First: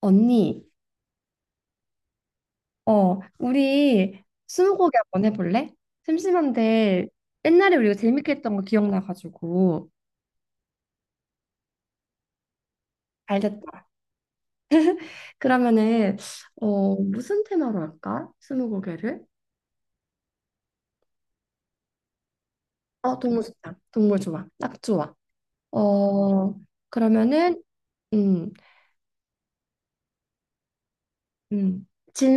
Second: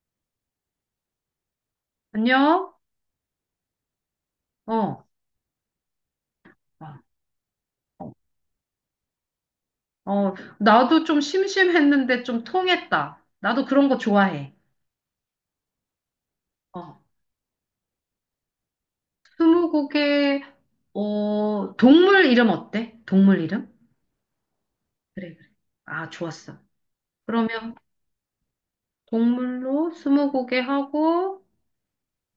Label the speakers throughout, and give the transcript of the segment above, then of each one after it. Speaker 1: 언니,
Speaker 2: 안녕?
Speaker 1: 어, 우리 스무고개
Speaker 2: 어,
Speaker 1: 한번 해볼래?
Speaker 2: 아,
Speaker 1: 심심한데 옛날에 우리가
Speaker 2: 어,
Speaker 1: 재밌게 했던 거 기억나가지고.
Speaker 2: 나도 좀 심심했는데 좀 통했다.
Speaker 1: 알겠
Speaker 2: 나도
Speaker 1: 다
Speaker 2: 그런 거 좋아해.
Speaker 1: 그러면은 어,
Speaker 2: 어,
Speaker 1: 무슨 테마로 할까? 스무고개를?
Speaker 2: 스무고개, 동물 이름 어때?
Speaker 1: 어,
Speaker 2: 동물
Speaker 1: 동물
Speaker 2: 이름?
Speaker 1: 좋다. 동물 좋아. 딱 좋아.
Speaker 2: 그래, 그래. 아, 좋았어.
Speaker 1: 어, 그러면은
Speaker 2: 그러면
Speaker 1: 음,
Speaker 2: 동물로 스무고개 하고,
Speaker 1: 음.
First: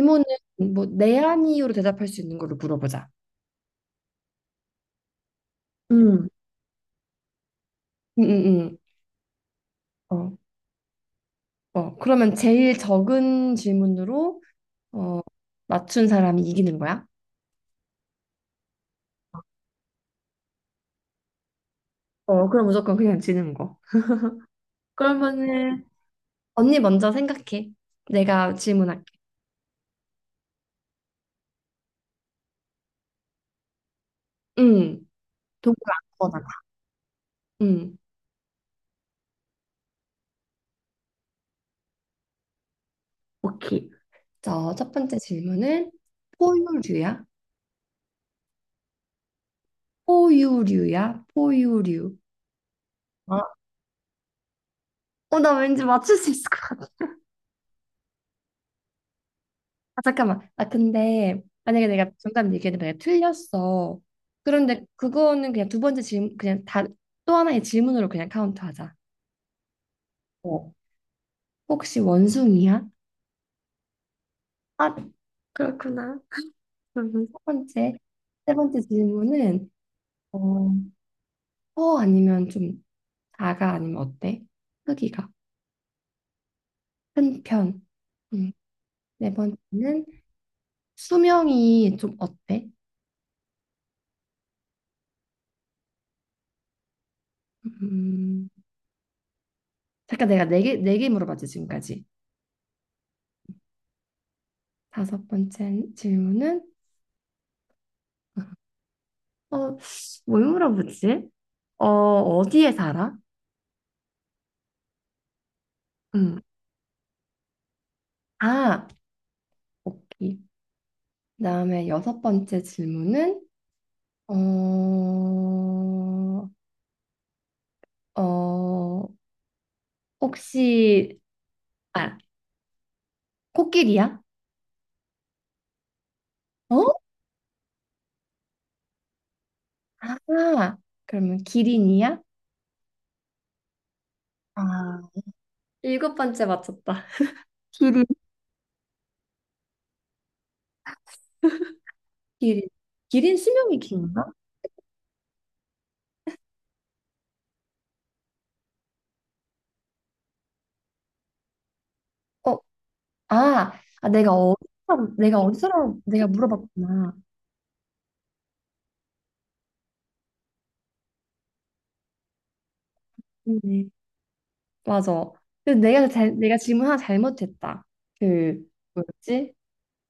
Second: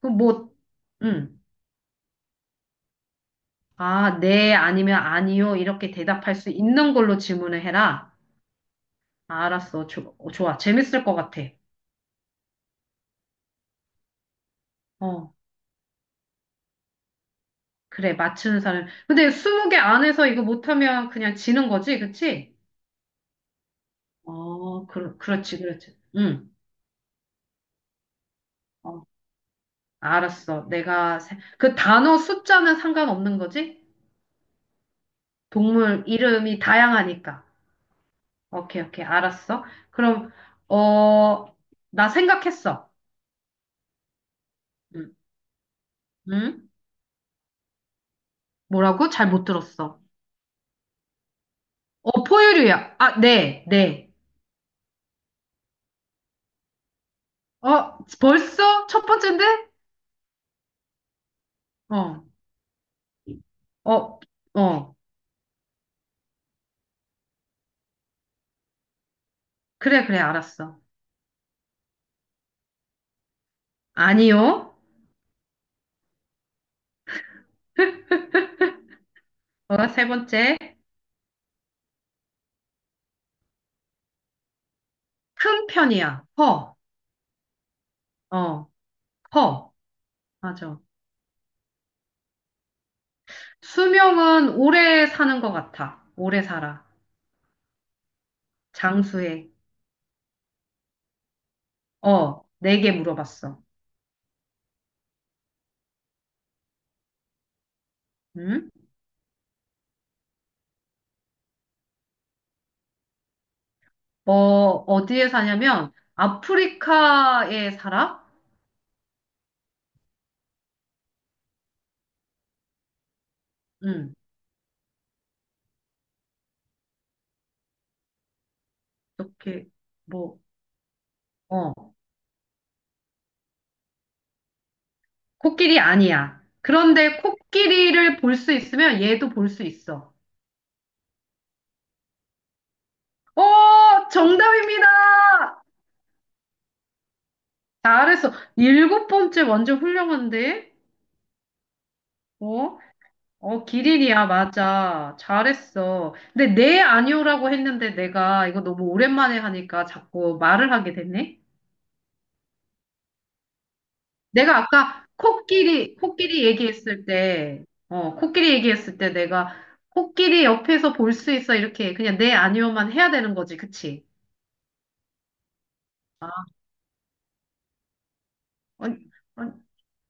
Speaker 2: 그 뭐,
Speaker 1: 뭐네
Speaker 2: 응.
Speaker 1: 아니요로 대답할 수 있는 걸로 물어보자.
Speaker 2: 아, 네, 아니면 아니요. 이렇게
Speaker 1: 음,
Speaker 2: 대답할 수 있는 걸로 질문을 해라.
Speaker 1: 음, 음,
Speaker 2: 아, 알았어.
Speaker 1: 어,
Speaker 2: 좋아. 재밌을 것 같아.
Speaker 1: 어. 그러면 제일 적은 질문으로 어,
Speaker 2: 어.
Speaker 1: 맞춘 사람이 이기는 거야?
Speaker 2: 그래, 맞추는 사람. 근데 스무 개 안에서 이거 못하면 그냥 지는 거지,
Speaker 1: 어,
Speaker 2: 그치?
Speaker 1: 그럼 무조건 그냥 지는 거.
Speaker 2: 어, 그렇지,
Speaker 1: 그러면은
Speaker 2: 그렇지. 응.
Speaker 1: 언니 먼저 생각해. 내가
Speaker 2: 어,
Speaker 1: 질문할게.
Speaker 2: 알았어. 그 단어 숫자는 상관없는 거지?
Speaker 1: 응. 도구
Speaker 2: 동물
Speaker 1: 아무거나.
Speaker 2: 이름이 다양하니까.
Speaker 1: 응.
Speaker 2: 오케이, 오케이. 알았어. 그럼, 어, 나 생각했어.
Speaker 1: 오케이. 자, 첫
Speaker 2: 응,
Speaker 1: 번째 질문은
Speaker 2: 응?
Speaker 1: 포유류야?
Speaker 2: 뭐라고? 잘 못 들었어.
Speaker 1: 포유류야? 포유류.
Speaker 2: 어, 포유류야. 아,
Speaker 1: 어,
Speaker 2: 네, 네.
Speaker 1: 어, 나 왠지 맞출 수 있을 것 같아.
Speaker 2: 어, 벌써? 첫 번째인데?
Speaker 1: 아, 잠깐만. 아, 근데 만약에 내가
Speaker 2: 어,
Speaker 1: 정답 얘기해도 내가 틀렸어.
Speaker 2: 어,
Speaker 1: 그런데
Speaker 2: 어.
Speaker 1: 그거는 그냥 두 번째 질문, 그냥 다 또 하나의 질문으로 그냥 카운트하자.
Speaker 2: 그래, 그래,
Speaker 1: 어.
Speaker 2: 알았어.
Speaker 1: 혹시 원숭이야?
Speaker 2: 아니요.
Speaker 1: 아, 그렇구나. 그리고 첫 번째, 세 번째 질문은
Speaker 2: 어, 세
Speaker 1: 어,
Speaker 2: 번째,
Speaker 1: 커 아니면 좀 작아 아니면 어때? 크기가.
Speaker 2: 큰 편이야. 커.
Speaker 1: 큰 편. 음,
Speaker 2: 어,
Speaker 1: 네
Speaker 2: 커.
Speaker 1: 번째는
Speaker 2: 맞아.
Speaker 1: 수명이 좀 어때?
Speaker 2: 수명은 오래 사는 것 같아. 오래 살아.
Speaker 1: 음,
Speaker 2: 장수해.
Speaker 1: 잠깐 내가 네 개, 네 개 물어봤지 지금까지.
Speaker 2: 어, 네 개 물어봤어.
Speaker 1: 다섯 번째 질문은
Speaker 2: 응?
Speaker 1: 어, 뭘 물어보지? 어, 어디에 살아?
Speaker 2: 어, 어디에 사냐면,
Speaker 1: 음,
Speaker 2: 아프리카에 살아?
Speaker 1: 아, 오케이. 그다음에 여섯 번째 질문은
Speaker 2: 응,
Speaker 1: 어, 어,
Speaker 2: 이렇게, 뭐,
Speaker 1: 혹시
Speaker 2: 어,
Speaker 1: 아, 코끼리야?
Speaker 2: 코끼리 아니야.
Speaker 1: 어?
Speaker 2: 그런데 코끼리를 볼 수 있으면 얘도 볼 수 있어.
Speaker 1: 아, 그러면 기린이야?
Speaker 2: 어,
Speaker 1: 아,
Speaker 2: 정답입니다!
Speaker 1: 일곱 번째 맞췄다. 기린,
Speaker 2: 잘했어. 일곱 번째 완전 훌륭한데?
Speaker 1: 기린.
Speaker 2: 어?
Speaker 1: 기린
Speaker 2: 어,
Speaker 1: 수명이
Speaker 2: 기린이야,
Speaker 1: 긴가?
Speaker 2: 맞아. 잘했어. 근데 네, 아니오라고 했는데 내가 이거 너무 오랜만에 하니까 자꾸 말을 하게 됐네?
Speaker 1: 어, 아, 아 내가
Speaker 2: 내가 아까
Speaker 1: 어디서 내가 어디서 내가
Speaker 2: 코끼리 얘기했을
Speaker 1: 물어봤구나.
Speaker 2: 때, 어, 코끼리 얘기했을 때 내가 코끼리 옆에서 볼 수 있어. 이렇게 그냥 네, 아니오만 해야 되는 거지.
Speaker 1: 네.
Speaker 2: 그치?
Speaker 1: 맞아. 근데 내가
Speaker 2: 아,
Speaker 1: 잘, 내가 질문 하나 잘못했다. 그
Speaker 2: 아니,
Speaker 1: 뭐였지?
Speaker 2: 아니,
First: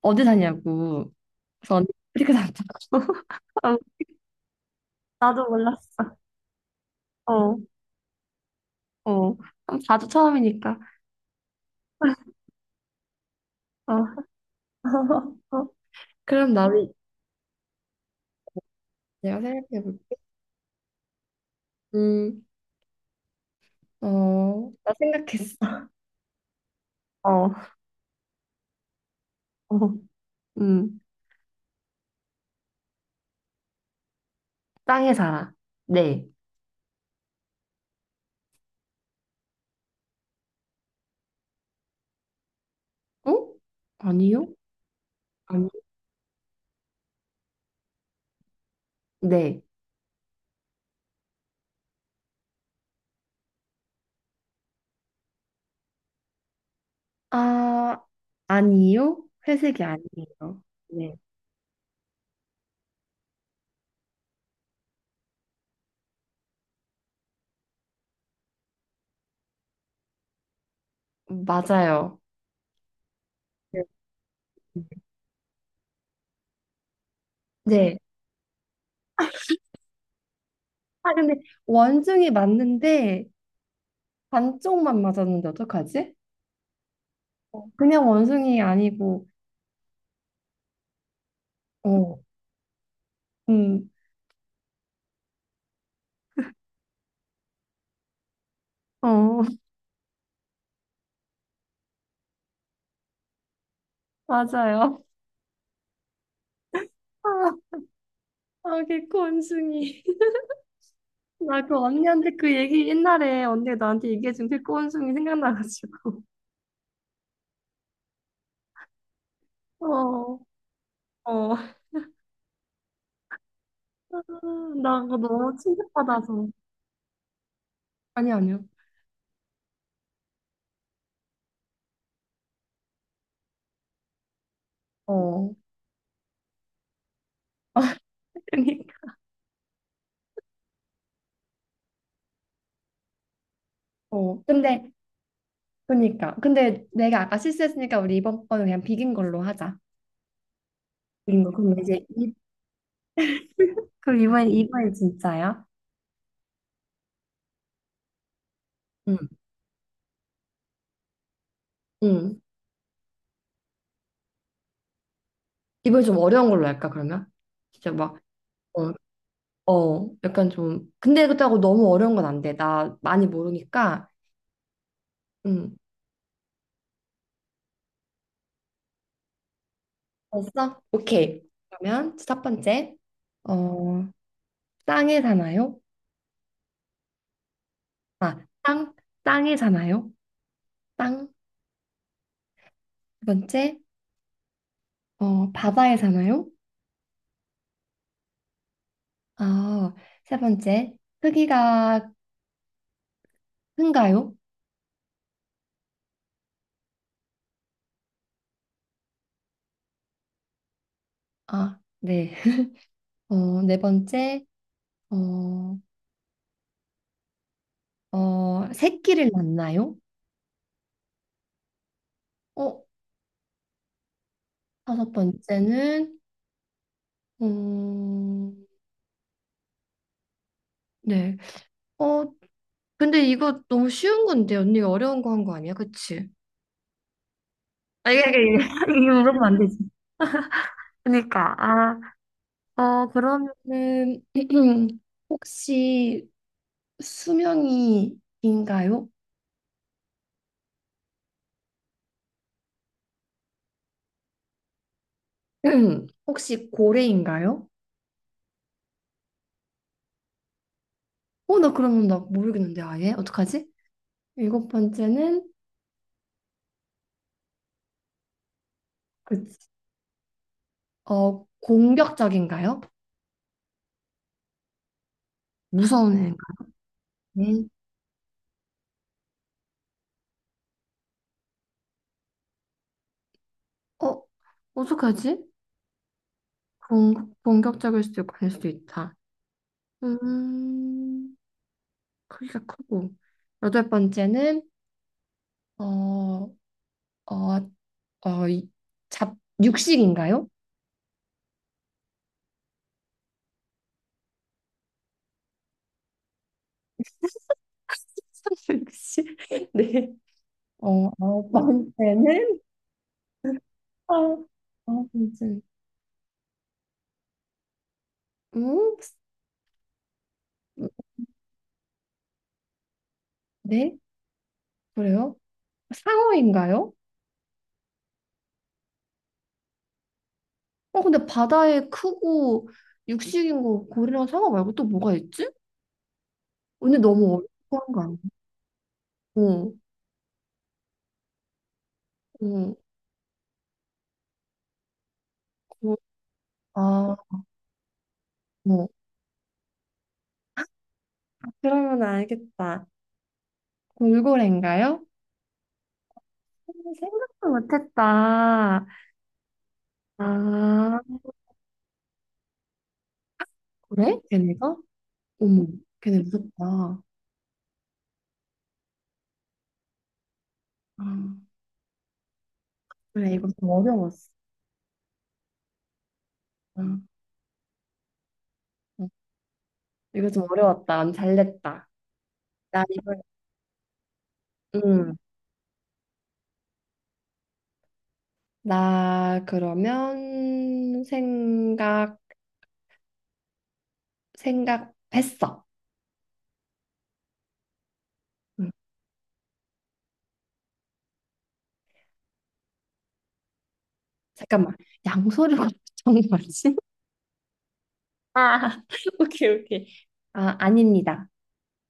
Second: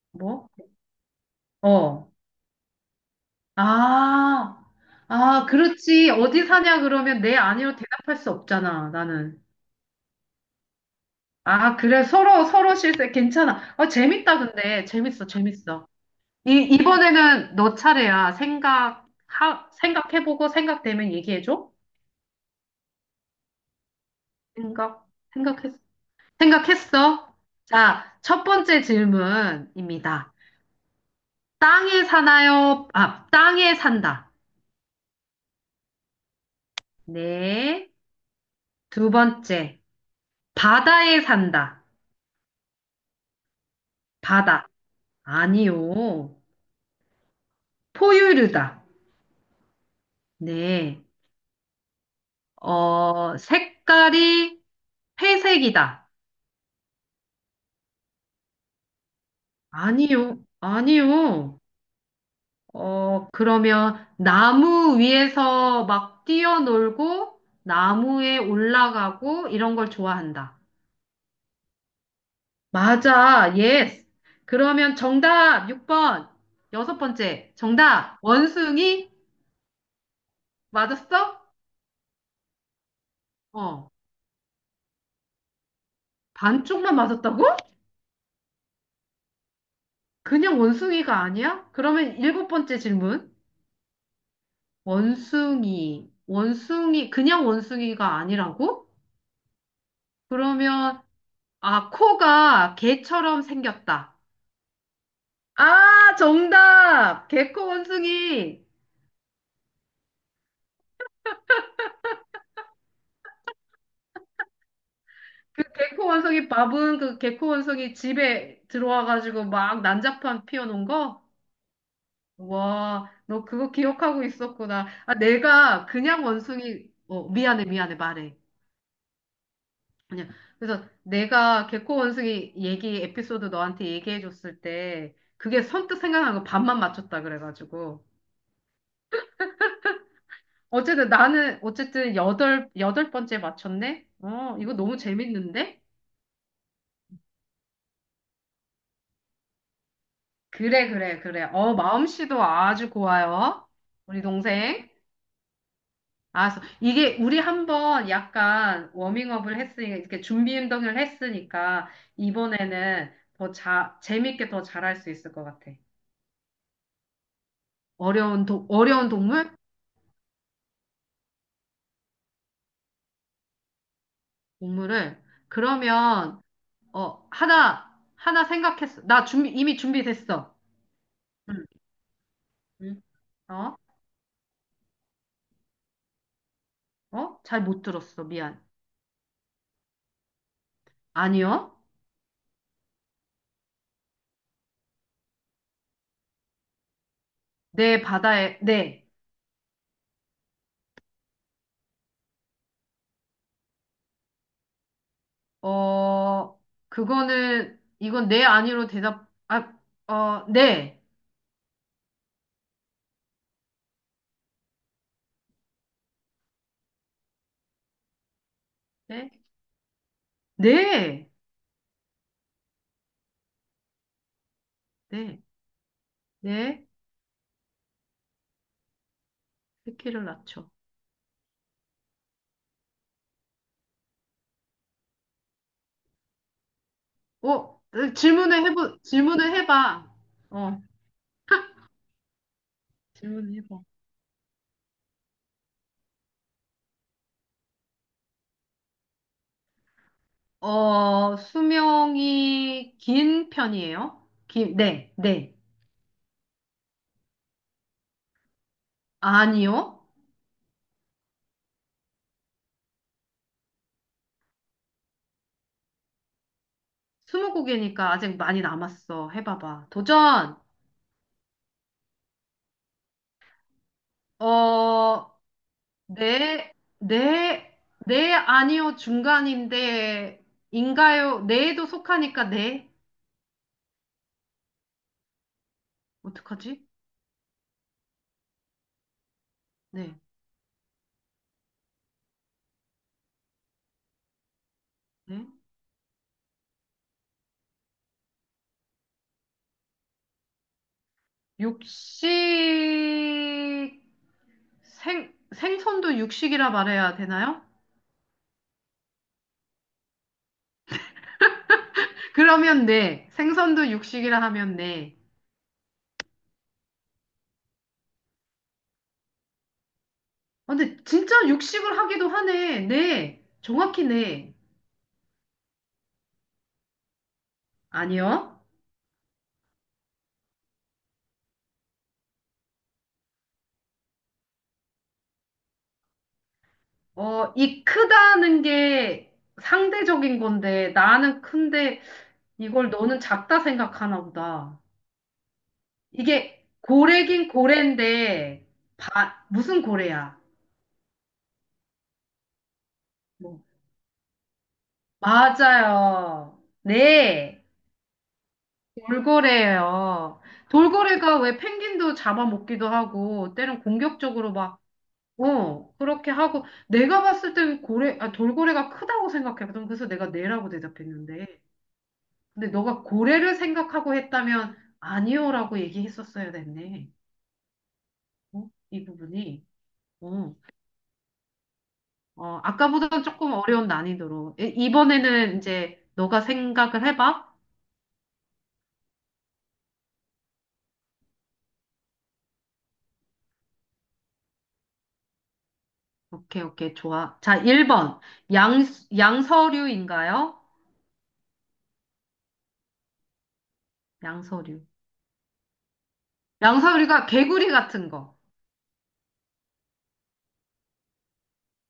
Speaker 1: 어디
Speaker 2: 뭐?
Speaker 1: 사냐고. 그래서 언니
Speaker 2: 어.
Speaker 1: 아프리카 산다. 어,
Speaker 2: 아, 아,
Speaker 1: 나도
Speaker 2: 그렇지.
Speaker 1: 몰랐어.
Speaker 2: 어디 사냐, 그러면 네,
Speaker 1: 어,
Speaker 2: 아니로 대답할 수 없잖아,
Speaker 1: 어,
Speaker 2: 나는.
Speaker 1: 어. 자주 처음이니까.
Speaker 2: 아, 그래. 서로, 서로 실세. 괜찮아. 어,
Speaker 1: 어. 어,
Speaker 2: 재밌다, 근데. 재밌어, 재밌어.
Speaker 1: 그럼 나도
Speaker 2: 이번에는 너 차례야.
Speaker 1: 내가 생각해볼게.
Speaker 2: 생각해보고 생각되면 얘기해줘.
Speaker 1: 음, 어, 나
Speaker 2: 생각,
Speaker 1: 생각했어.
Speaker 2: 생각했, 생각했어.
Speaker 1: 어,
Speaker 2: 자, 첫 번째
Speaker 1: 어,
Speaker 2: 질문입니다.
Speaker 1: 음,
Speaker 2: 땅에 사나요? 아, 땅에 산다.
Speaker 1: 땅에 살아. 네,
Speaker 2: 네. 두 번째. 바다에 산다.
Speaker 1: 어? 아니요?
Speaker 2: 바다.
Speaker 1: 아니,
Speaker 2: 아니요. 포유류다.
Speaker 1: 네,
Speaker 2: 네. 어, 색깔이 회색이다.
Speaker 1: 아, 아니요? 회색이 아니에요. 네.
Speaker 2: 아니요. 어, 그러면 나무 위에서 막 뛰어놀고, 나무에 올라가고, 이런 걸 좋아한다.
Speaker 1: 맞아요.
Speaker 2: 맞아,
Speaker 1: 네.
Speaker 2: 예스. 그러면 정답 6번. 여섯 번째,
Speaker 1: 네,
Speaker 2: 정답. 원숭이?
Speaker 1: 아, 근데
Speaker 2: 맞았어?
Speaker 1: 원숭이 맞는데
Speaker 2: 어,
Speaker 1: 반쪽만 맞았는데 어떡하지?
Speaker 2: 반쪽만 맞았다고?
Speaker 1: 어, 그냥 원숭이 아니고,
Speaker 2: 그냥 원숭이가 아니야?
Speaker 1: 어,
Speaker 2: 그러면 일곱 번째 질문.
Speaker 1: 음,
Speaker 2: 그냥 원숭이가 아니라고?
Speaker 1: 어,
Speaker 2: 그러면 아, 코가 개처럼 생겼다.
Speaker 1: 맞아요.
Speaker 2: 아, 정답! 개코 원숭이!
Speaker 1: 아, 개코 원숭이. 나 그 언니한테 그 얘기 옛날에 언니가 나한테 얘기해준 그꼬숭이
Speaker 2: 그 개코
Speaker 1: 생각나가지고.
Speaker 2: 원숭이 밥은 그 개코 원숭이 집에 들어와가지고 막
Speaker 1: 어,
Speaker 2: 난장판 피워놓은 거?
Speaker 1: 어. 아,
Speaker 2: 와, 너 그거 기억하고 있었구나.
Speaker 1: 나
Speaker 2: 아,
Speaker 1: 그거 너무
Speaker 2: 내가 그냥
Speaker 1: 충격받아서.
Speaker 2: 원숭이, 어, 미안해,
Speaker 1: 아니,
Speaker 2: 말해.
Speaker 1: 아니요.
Speaker 2: 그냥, 그래서 내가 개코 원숭이 얘기, 에피소드 너한테 얘기해줬을 때,
Speaker 1: 어.
Speaker 2: 그게 선뜻 생각난 거 반만 맞췄다 그래가지고.
Speaker 1: 그니까.
Speaker 2: 어쨌든 나는 어쨌든 여덟 번째 맞췄네.
Speaker 1: 어.
Speaker 2: 어, 이거
Speaker 1: 근데,
Speaker 2: 너무 재밌는데?
Speaker 1: 그니까. 근데 내가 아까 실수했으니까 우리 이번 거는 그냥 비긴 걸로 하자.
Speaker 2: 그래, 그래, 그래.
Speaker 1: 비긴 거.
Speaker 2: 어,
Speaker 1: 그럼 이제, 이,
Speaker 2: 마음씨도 아주 고와요.
Speaker 1: 그럼
Speaker 2: 우리
Speaker 1: 이번엔,
Speaker 2: 동생.
Speaker 1: 이번엔 진짜야?
Speaker 2: 알았어. 이게 우리 한번 약간
Speaker 1: 응.
Speaker 2: 워밍업을 했으니까 이렇게 준비 운동을 했으니까
Speaker 1: 응.
Speaker 2: 이번에는 재밌게 더 잘할 수 있을 것 같아.
Speaker 1: 이번엔 좀 어려운 걸로 할까, 그러면? 진짜 막, 어,
Speaker 2: 어려운 동물?
Speaker 1: 어. 약간 좀. 근데 그렇다고 너무 어려운 건 안 돼. 나 많이 모르니까.
Speaker 2: 동물을
Speaker 1: 응.
Speaker 2: 그러면 어, 하나 생각했어. 나 준비 이미 준비됐어.
Speaker 1: 벌써? 오케이.
Speaker 2: 응.
Speaker 1: 그러면 첫 번째.
Speaker 2: 응.
Speaker 1: 어,
Speaker 2: 어?
Speaker 1: 땅에 사나요?
Speaker 2: 어? 잘 못 들었어.
Speaker 1: 아,
Speaker 2: 미안.
Speaker 1: 땅, 땅에 사나요? 땅.
Speaker 2: 아니요.
Speaker 1: 두 번째. 어, 바다에 사나요?
Speaker 2: 내 바다에, 네.
Speaker 1: 아, 세 번째. 크기가 큰가요?
Speaker 2: 어, 그거는, 이건 네 아니로 대답, 아, 어, 네.
Speaker 1: 아, 네. 어, 네 번째. 어, 어, 새끼를
Speaker 2: 네?
Speaker 1: 낳나요?
Speaker 2: 네.
Speaker 1: 어, 다섯
Speaker 2: 네.
Speaker 1: 번째는
Speaker 2: 네.
Speaker 1: 음,
Speaker 2: 새끼를 낳죠.
Speaker 1: 네. 어, 근데 이거 너무 쉬운 건데 언니가 어려운 거 한 거 아니야? 그치?
Speaker 2: 어,
Speaker 1: 아, 이게, 이게, 이게 물어보면
Speaker 2: 질문을
Speaker 1: 안 되지.
Speaker 2: 해봐. 어,
Speaker 1: 그니까, 아, 어,
Speaker 2: 질문을 해봐.
Speaker 1: 그러면은, 혹시 수명이인가요?
Speaker 2: 어, 수명이 긴 편이에요? 긴, 네, 네.
Speaker 1: 혹시 고래인가요?
Speaker 2: 아니요.
Speaker 1: 어, 나 그러면 나 모르겠는데, 아예? 어떡하지? 일곱 번째는,
Speaker 2: 스무고개니까 아직 많이 남았어.
Speaker 1: 그치.
Speaker 2: 해봐봐. 도전!
Speaker 1: 어, 공격적인가요?
Speaker 2: 어,
Speaker 1: 무서운 애인가요?
Speaker 2: 네,
Speaker 1: 네.
Speaker 2: 네, 네, 아니요, 중간인데, 인가요? 네에도 속하니까 네.
Speaker 1: 어, 어떡하지?
Speaker 2: 어떡하지?
Speaker 1: 공, 공격적일 수도 있고, 아닐 수도 있다.
Speaker 2: 네,
Speaker 1: 음, 크기가 크고. 여덟 번째는,
Speaker 2: 네.
Speaker 1: 어, 어, 어, 이- 잡, 육식인가요?
Speaker 2: 육식, 생선도 육식이라 말해야 되나요?
Speaker 1: 육식. 네. 어, 아홉 번째는,
Speaker 2: 그러면 네. 생선도
Speaker 1: 아,
Speaker 2: 육식이라 하면
Speaker 1: 아홉
Speaker 2: 네.
Speaker 1: 번째. 음?
Speaker 2: 아, 근데 진짜 육식을 하기도 하네. 네.
Speaker 1: 네?
Speaker 2: 정확히 네.
Speaker 1: 그래요? 상어인가요?
Speaker 2: 아니요.
Speaker 1: 어, 근데 바다에 크고 육식인 거 고래랑 상어 말고 또 뭐가 있지? 근데 너무
Speaker 2: 어, 이
Speaker 1: 어려운 거 아니야?
Speaker 2: 크다는 게
Speaker 1: 어,
Speaker 2: 상대적인 건데, 나는 큰데,
Speaker 1: 어,
Speaker 2: 이걸 너는 작다 생각하나 보다. 이게
Speaker 1: 어, 아,
Speaker 2: 고래긴 고래인데,
Speaker 1: 어.
Speaker 2: 무슨 고래야?
Speaker 1: 그러면 알겠다.
Speaker 2: 뭐,
Speaker 1: 돌고래인가요?
Speaker 2: 맞아요.
Speaker 1: 생각도
Speaker 2: 네,
Speaker 1: 못했다.
Speaker 2: 돌고래예요.
Speaker 1: 아,
Speaker 2: 돌고래가 왜 펭귄도 잡아먹기도 하고, 때론
Speaker 1: 그래?
Speaker 2: 공격적으로
Speaker 1: 걔네가?
Speaker 2: 막,
Speaker 1: 어머,
Speaker 2: 어,
Speaker 1: 걔네
Speaker 2: 그렇게 하고,
Speaker 1: 무섭다.
Speaker 2: 내가 봤을 때는 고래, 아, 돌고래가 크다고 생각했거든. 그래서 내가 네라고
Speaker 1: 아,
Speaker 2: 대답했는데. 근데 너가
Speaker 1: 그래, 이거
Speaker 2: 고래를
Speaker 1: 좀
Speaker 2: 생각하고
Speaker 1: 어려웠어.
Speaker 2: 했다면, 아니요라고 얘기했었어야
Speaker 1: 아,
Speaker 2: 됐네. 어? 이
Speaker 1: 어,
Speaker 2: 부분이.
Speaker 1: 이거 좀
Speaker 2: 어.
Speaker 1: 어려웠다. 안 잘됐다.
Speaker 2: 어,
Speaker 1: 나 이걸,
Speaker 2: 아까보다는 조금 어려운 난이도로.
Speaker 1: 음,
Speaker 2: 이번에는 이제 너가 생각을 해봐.
Speaker 1: 나 그러면 생각, 생각했어.
Speaker 2: 오케이, 오케이, 좋아. 자, 1번.
Speaker 1: 응.
Speaker 2: 양, 양서류인가요?
Speaker 1: 잠깐만,
Speaker 2: 양서류.
Speaker 1: 양서류가 정말지
Speaker 2: 양서류가 개구리 같은 거.
Speaker 1: 아, 오케이, 오케이. 아, 아닙니다.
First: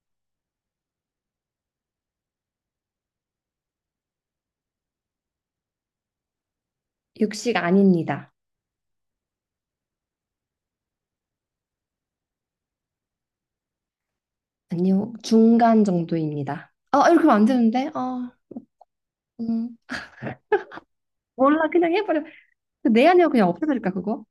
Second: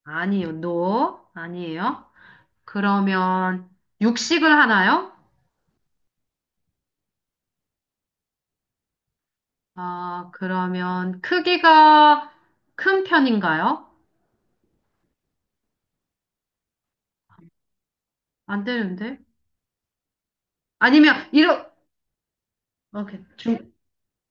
Speaker 2: 아니요, 노 아니에요. 그러면 육식을 하나요?
Speaker 1: 육식 아닙니다.
Speaker 2: 아, 그러면 크기가 큰 편인가요?
Speaker 1: 아니요, 중간 정도입니다. 아, 이렇게 하면 안 되는데? 아,
Speaker 2: 안 되는데?
Speaker 1: 음.
Speaker 2: 아니면,
Speaker 1: 몰라,
Speaker 2: 이러,
Speaker 1: 그냥 해버려. 내
Speaker 2: 오케이.
Speaker 1: 아니야, 그냥 없애버릴까, 그거?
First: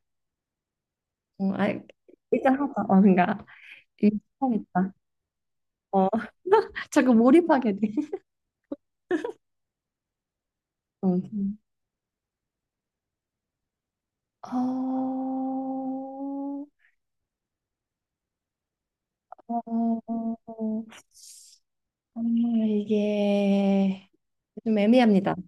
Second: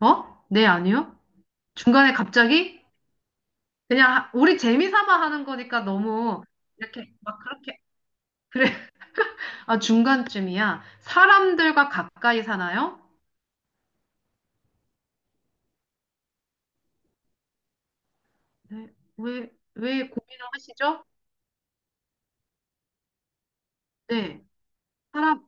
Speaker 2: 어? 네, 아니요?
Speaker 1: 어, 아,
Speaker 2: 중간에
Speaker 1: 일단 하자.
Speaker 2: 갑자기?
Speaker 1: 어, 그러니까
Speaker 2: 우리 재미
Speaker 1: 일하겠다.
Speaker 2: 삼아 하는 거니까
Speaker 1: 어,
Speaker 2: 너무 이렇게
Speaker 1: 자꾸
Speaker 2: 막
Speaker 1: 몰입하게
Speaker 2: 그렇게
Speaker 1: 돼.
Speaker 2: 그래 아 중간쯤이야
Speaker 1: 어,
Speaker 2: 사람들과 가까이 사나요?
Speaker 1: 어,
Speaker 2: 네. 왜 고민을
Speaker 1: 어,
Speaker 2: 하시죠?
Speaker 1: 정말 이게
Speaker 2: 네
Speaker 1: 좀 애매합니다.
Speaker 2: 사람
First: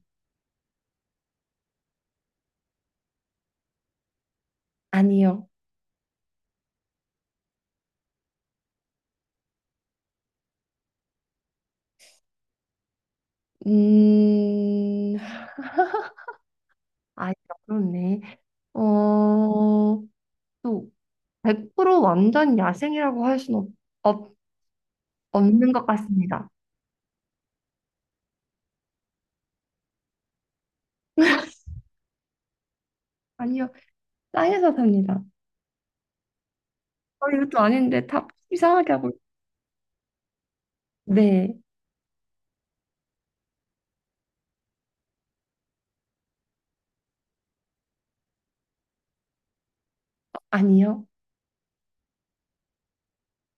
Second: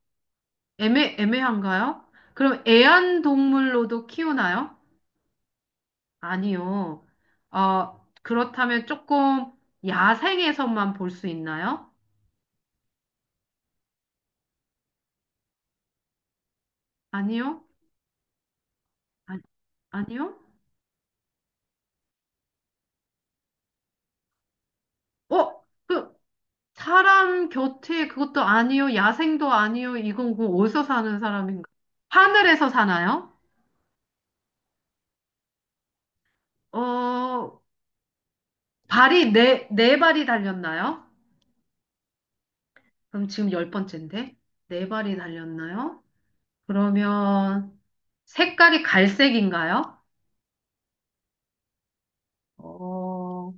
Speaker 2: 애매한가요? 그럼 애완동물로도 키우나요?
Speaker 1: 아니요.
Speaker 2: 아니요. 어 그렇다면 조금 야생에서만 볼 수 있나요?
Speaker 1: 음, 아,
Speaker 2: 아니요.
Speaker 1: 그렇네.
Speaker 2: 아,
Speaker 1: 어,
Speaker 2: 아니요.
Speaker 1: 또 100% 완전 야생이라고 할 수는 없-
Speaker 2: 어?
Speaker 1: 없는 것
Speaker 2: 그
Speaker 1: 같습니다.
Speaker 2: 사람 곁에 그것도 아니요, 야생도 아니요, 이건 그 어디서 사는 사람인가? 하늘에서 사나요?
Speaker 1: 아니요, 땅에서 삽니다. 어, 이것도
Speaker 2: 어,
Speaker 1: 아닌데 다 이상하게 하고.
Speaker 2: 네 발이 달렸나요?
Speaker 1: 네.
Speaker 2: 그럼 지금 열 번째인데? 네 발이 달렸나요? 그러면 색깔이 갈색인가요?
Speaker 1: 아니요.
Speaker 2: 어,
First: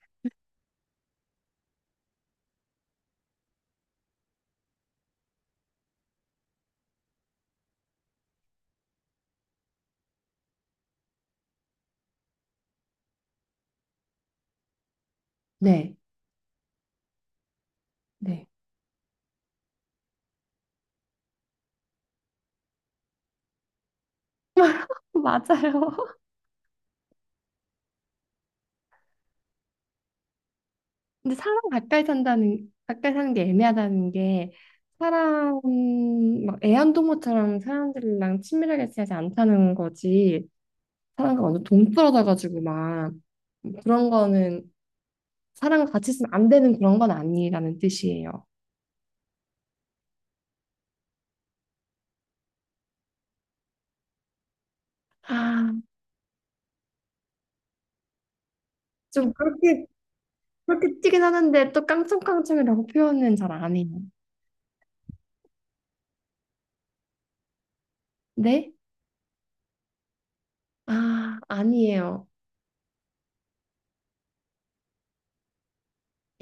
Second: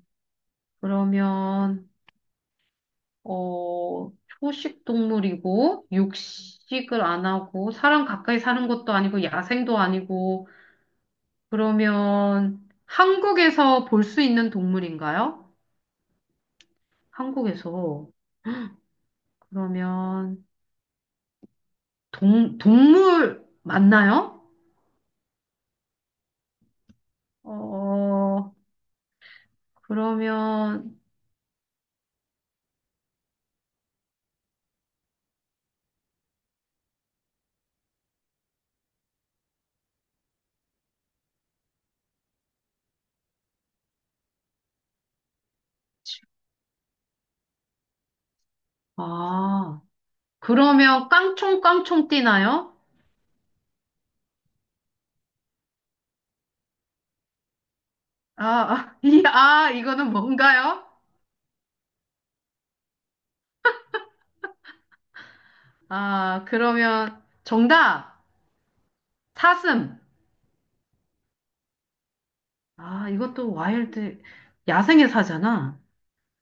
Speaker 2: 그러면, 어, 초식 동물이고, 육식을 안 하고, 사람 가까이 사는 것도 아니고, 야생도 아니고, 그러면 한국에서 볼 수 있는 동물인가요?
Speaker 1: 네.
Speaker 2: 한국에서.
Speaker 1: 네.
Speaker 2: 그러면 동물 맞나요?
Speaker 1: 맞아요.
Speaker 2: 어, 그러면,
Speaker 1: 근데 사람 가까이 산다는, 가까이 사는 게 애매하다는 게, 사람, 막 애완동물처럼 사람들이랑 친밀하게 지내지 않다는 거지, 사람과 완전 동떨어져가지고 막, 그런 거는, 사람과 같이 있으면 안 되는 그런 건 아니라는 뜻이에요.
Speaker 2: 아, 그러면 깡총깡총 뛰나요?
Speaker 1: 아,
Speaker 2: 아, 아, 이,
Speaker 1: 좀
Speaker 2: 아,
Speaker 1: 그렇게,
Speaker 2: 이거는 뭔가요?
Speaker 1: 그렇게 튀긴 하는데, 또 깡총깡총이라고 표현은 잘 안 해요.
Speaker 2: 아, 그러면 정답!
Speaker 1: 네?
Speaker 2: 사슴!
Speaker 1: 아, 아니에요.
Speaker 2: 아, 이것도 와일드, 야생의 사잖아.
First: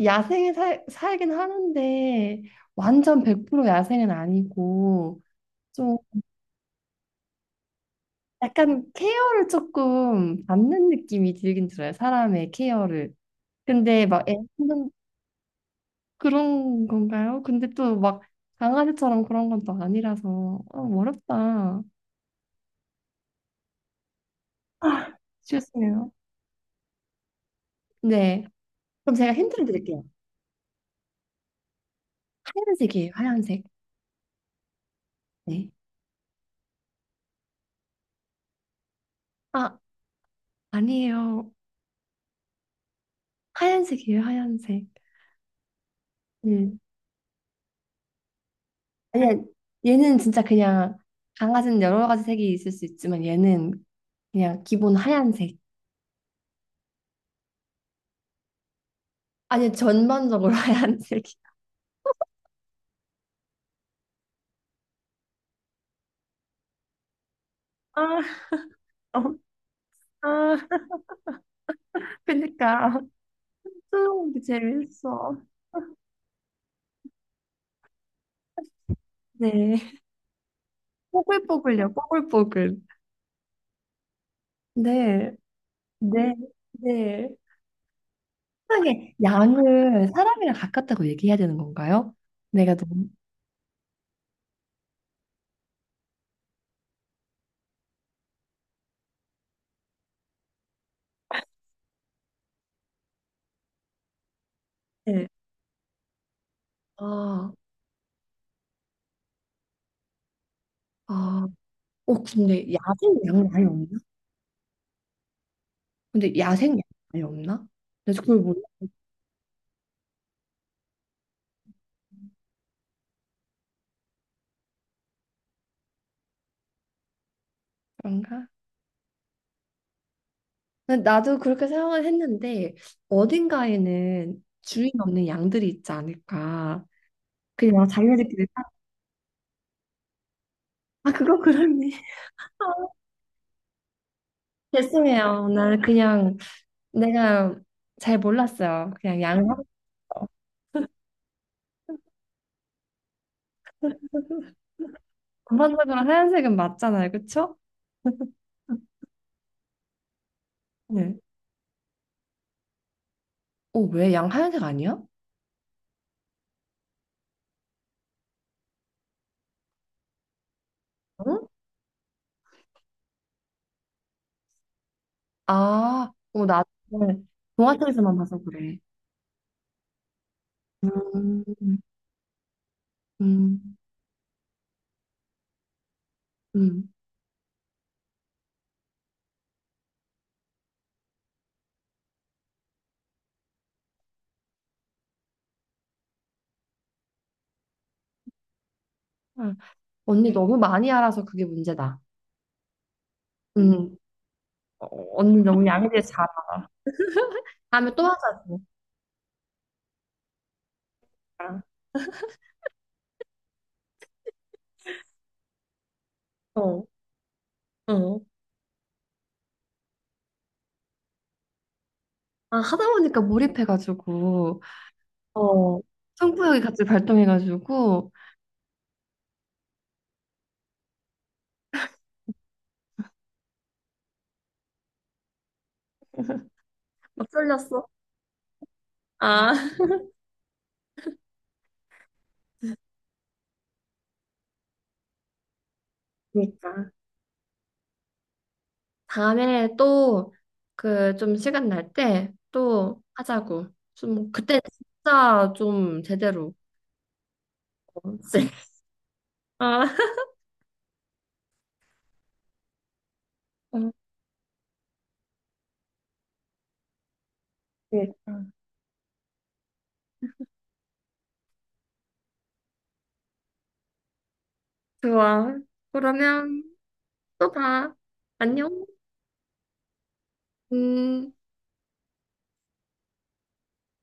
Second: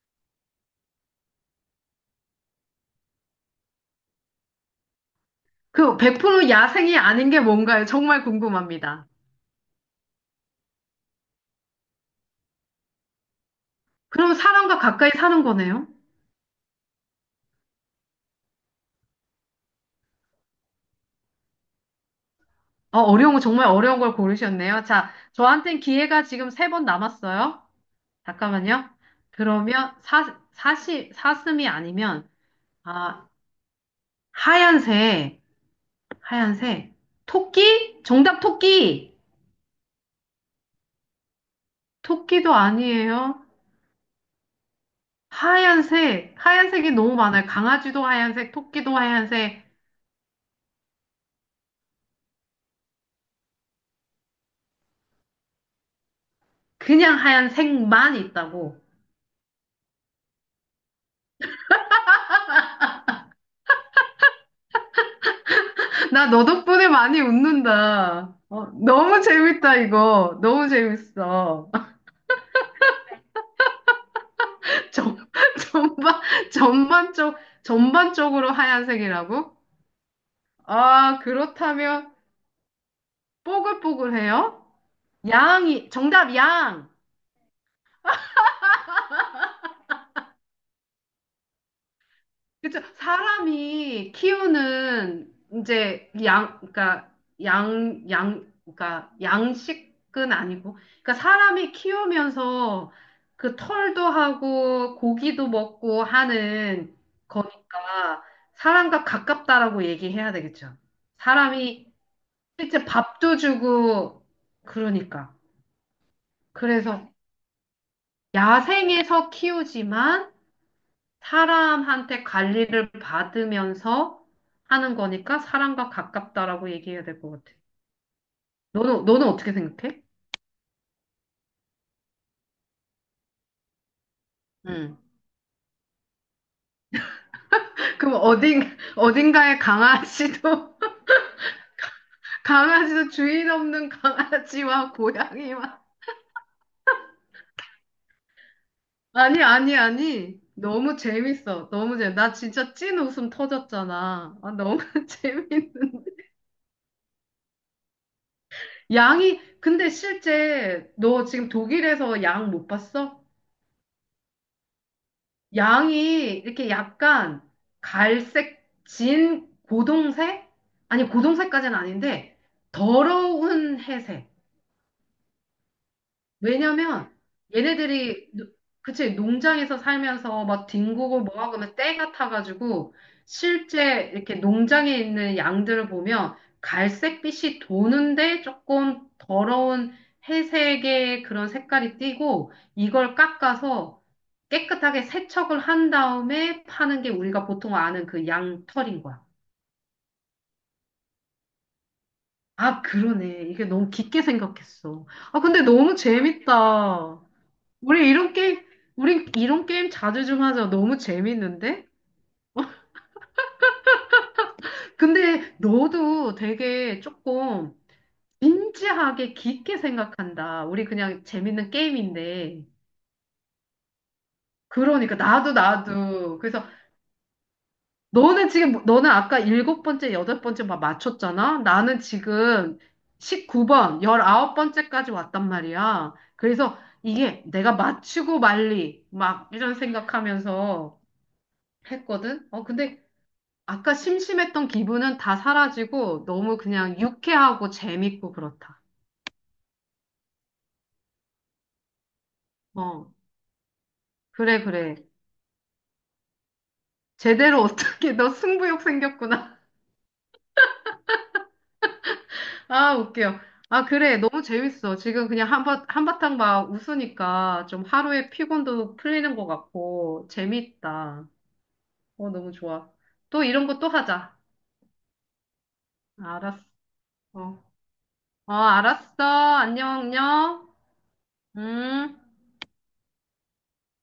Speaker 1: 야생에 살긴 하는데 완전 100% 야생은 아니고
Speaker 2: 그
Speaker 1: 좀
Speaker 2: 100% 야생이 아닌 게 뭔가요? 정말
Speaker 1: 약간
Speaker 2: 궁금합니다.
Speaker 1: 케어를 조금 받는 느낌이 들긴 들어요. 사람의 케어를. 근데 막
Speaker 2: 그럼
Speaker 1: 애,
Speaker 2: 사람과 가까이 사는 거네요?
Speaker 1: 그런 건가요? 근데 또 막 강아지처럼 그런 건 또 아니라서 어, 어렵다.
Speaker 2: 어, 어려운 거, 정말 어려운 걸 고르셨네요.
Speaker 1: 아,
Speaker 2: 자, 저한텐
Speaker 1: 죄송해요.
Speaker 2: 기회가 지금 세 번 남았어요.
Speaker 1: 네.
Speaker 2: 잠깐만요.
Speaker 1: 그럼 제가 힌트를
Speaker 2: 그러면
Speaker 1: 드릴게요.
Speaker 2: 사슴이 아니면,
Speaker 1: 하얀색이에요,
Speaker 2: 아,
Speaker 1: 하얀색.
Speaker 2: 하얀색,
Speaker 1: 네.
Speaker 2: 하얀색. 토끼? 정답 토끼!
Speaker 1: 아, 아니에요.
Speaker 2: 토끼도 아니에요.
Speaker 1: 하얀색이에요, 하얀색.
Speaker 2: 하얀색이 너무 많아요. 강아지도 하얀색, 토끼도
Speaker 1: 아니야,
Speaker 2: 하얀색,
Speaker 1: 얘는 진짜 그냥 강아지는 여러 가지 색이 있을 수 있지만 얘는 그냥 기본 하얀색.
Speaker 2: 그냥 하얀색만 있다고.
Speaker 1: 아니, 전반적으로 하얀색이.
Speaker 2: 나 너 덕분에 많이 웃는다.
Speaker 1: 아,
Speaker 2: 어,
Speaker 1: 어,
Speaker 2: 너무 재밌다, 이거.
Speaker 1: 아,
Speaker 2: 너무 재밌어.
Speaker 1: 그니까. 뜨거운 게
Speaker 2: 전,
Speaker 1: 재밌어.
Speaker 2: 전반, 전반적, 전반적으로 하얀색이라고?
Speaker 1: 네.
Speaker 2: 아,
Speaker 1: 뽀글뽀글요,
Speaker 2: 그렇다면,
Speaker 1: 뽀글뽀글.
Speaker 2: 뽀글뽀글해요?
Speaker 1: 네,
Speaker 2: 양이,
Speaker 1: 네,
Speaker 2: 정답, 양!
Speaker 1: 네. 세상에, 양을 사람이랑 같다고 얘기해야 되는 건가요? 내가
Speaker 2: 그렇죠.
Speaker 1: 너무.
Speaker 2: 사람이 키우는 이제 양, 그러니까 양, 그러니까 양식은 아니고, 그러니까 사람이 키우면서 그 털도 하고
Speaker 1: 네.
Speaker 2: 고기도 먹고 하는
Speaker 1: 아,
Speaker 2: 거니까 사람과 가깝다라고 얘기해야 되겠죠.
Speaker 1: 아.
Speaker 2: 사람이
Speaker 1: 어, 근데
Speaker 2: 실제
Speaker 1: 야생
Speaker 2: 밥도
Speaker 1: 양은 아예 없나?
Speaker 2: 주고 그러니까.
Speaker 1: 근데 야생 양은
Speaker 2: 그래서
Speaker 1: 아예 없나? 그래서 그걸 몰라.
Speaker 2: 야생에서 키우지만 사람한테 관리를 받으면서 하는 거니까 사람과 가깝다라고 얘기해야 될 것 같아.
Speaker 1: 그런가?
Speaker 2: 너는 어떻게 생각해?
Speaker 1: 근데 나도 그렇게 생각을 했는데 어딘가에는 주인
Speaker 2: 음.
Speaker 1: 없는 양들이 있지 않을까. 그냥
Speaker 2: 그럼
Speaker 1: 자기네들끼리 딱,
Speaker 2: 어딘, 어딘가에 강아지도,
Speaker 1: 아 그거 그렇네.
Speaker 2: 강아지도 주인 없는 강아지와
Speaker 1: 죄송해요. 나는
Speaker 2: 고양이와.
Speaker 1: 그냥 내가 잘 몰랐어요. 그냥 양 샀어.
Speaker 2: 아니. 너무 재밌어. 너무 재밌어. 나 진짜 찐 웃음 터졌잖아. 아, 너무 재밌네.
Speaker 1: 전반적으로 하얀색은 맞잖아요, 그쵸?
Speaker 2: 양이, 근데 실제
Speaker 1: 네.
Speaker 2: 너 지금 독일에서 양 못 봤어?
Speaker 1: 어, 왜 양 하얀색 아니야?
Speaker 2: 양이 이렇게 약간 갈색, 진 고동색? 아니,
Speaker 1: 응?
Speaker 2: 고동색까지는 아닌데, 더러운 회색.
Speaker 1: 아, 어, 나
Speaker 2: 왜냐면,
Speaker 1: 동화책에서만
Speaker 2: 얘네들이,
Speaker 1: 봐서
Speaker 2: 노-
Speaker 1: 그래.
Speaker 2: 그치, 농장에서 살면서 막 뒹구고 뭐하고 하면
Speaker 1: 음,
Speaker 2: 때가 타가지고,
Speaker 1: 음,
Speaker 2: 실제 이렇게 농장에 있는 양들을 보면,
Speaker 1: 음.
Speaker 2: 갈색빛이 도는데 조금 더러운 회색의 그런 색깔이 띠고, 이걸 깎아서 깨끗하게 세척을 한 다음에 파는 게 우리가 보통 아는 그 양털인 거야.
Speaker 1: 아, 언니 너무 많이 알아서 그게 문제다.
Speaker 2: 아, 그러네. 이게 너무
Speaker 1: 음.
Speaker 2: 깊게
Speaker 1: 어,
Speaker 2: 생각했어. 아,
Speaker 1: 언니
Speaker 2: 근데
Speaker 1: 너무
Speaker 2: 너무
Speaker 1: 양질 잘하.
Speaker 2: 재밌다.
Speaker 1: 다음에 또
Speaker 2: 우리 이런
Speaker 1: 하자고.
Speaker 2: 게임, 우리 이런 게임 자주 좀 하자. 너무 재밌는데? 근데 너도
Speaker 1: 어,
Speaker 2: 되게 조금
Speaker 1: 어.
Speaker 2: 진지하게 깊게 생각한다. 우리 그냥 재밌는
Speaker 1: 아,
Speaker 2: 게임인데.
Speaker 1: 하다 보니까 몰입해가지고
Speaker 2: 그러니까 나도
Speaker 1: 어.
Speaker 2: 나도.
Speaker 1: 승부욕이
Speaker 2: 그래서
Speaker 1: 같이 발동해가지고
Speaker 2: 너는 아까 일곱 번째, 여덟 번째 막 맞췄잖아? 나는 지금 19번째까지 왔단 말이야. 그래서
Speaker 1: 막
Speaker 2: 이게 내가
Speaker 1: 쏠렸어.
Speaker 2: 맞추고 말리, 막 이런
Speaker 1: 아.
Speaker 2: 생각하면서 했거든? 어, 근데 아까 심심했던 기분은 다 사라지고 너무
Speaker 1: 그러니까
Speaker 2: 그냥 유쾌하고 재밌고 그렇다.
Speaker 1: 다음에 또 그 좀 시간 날 때 또
Speaker 2: 어,
Speaker 1: 하자고. 좀 그때
Speaker 2: 그래, 그래.
Speaker 1: 진짜 좀 제대로.
Speaker 2: 제대로 어떻게,
Speaker 1: 어,
Speaker 2: 너
Speaker 1: 쎄.
Speaker 2: 승부욕 생겼구나.
Speaker 1: 아.
Speaker 2: 아, 웃겨.
Speaker 1: 어,
Speaker 2: 아, 그래. 너무 재밌어. 지금 그냥 한바탕 막 웃으니까 좀 하루의
Speaker 1: 그러니까.
Speaker 2: 피곤도 풀리는 것 같고, 재밌다. 어, 너무 좋아. 또 이런 거 또 하자.
Speaker 1: 좋아. 그러면
Speaker 2: 알았어.
Speaker 1: 또 봐.
Speaker 2: 어,
Speaker 1: 안녕.
Speaker 2: 알았어. 안녕, 안녕.
Speaker 1: 음.
Speaker 2: 음.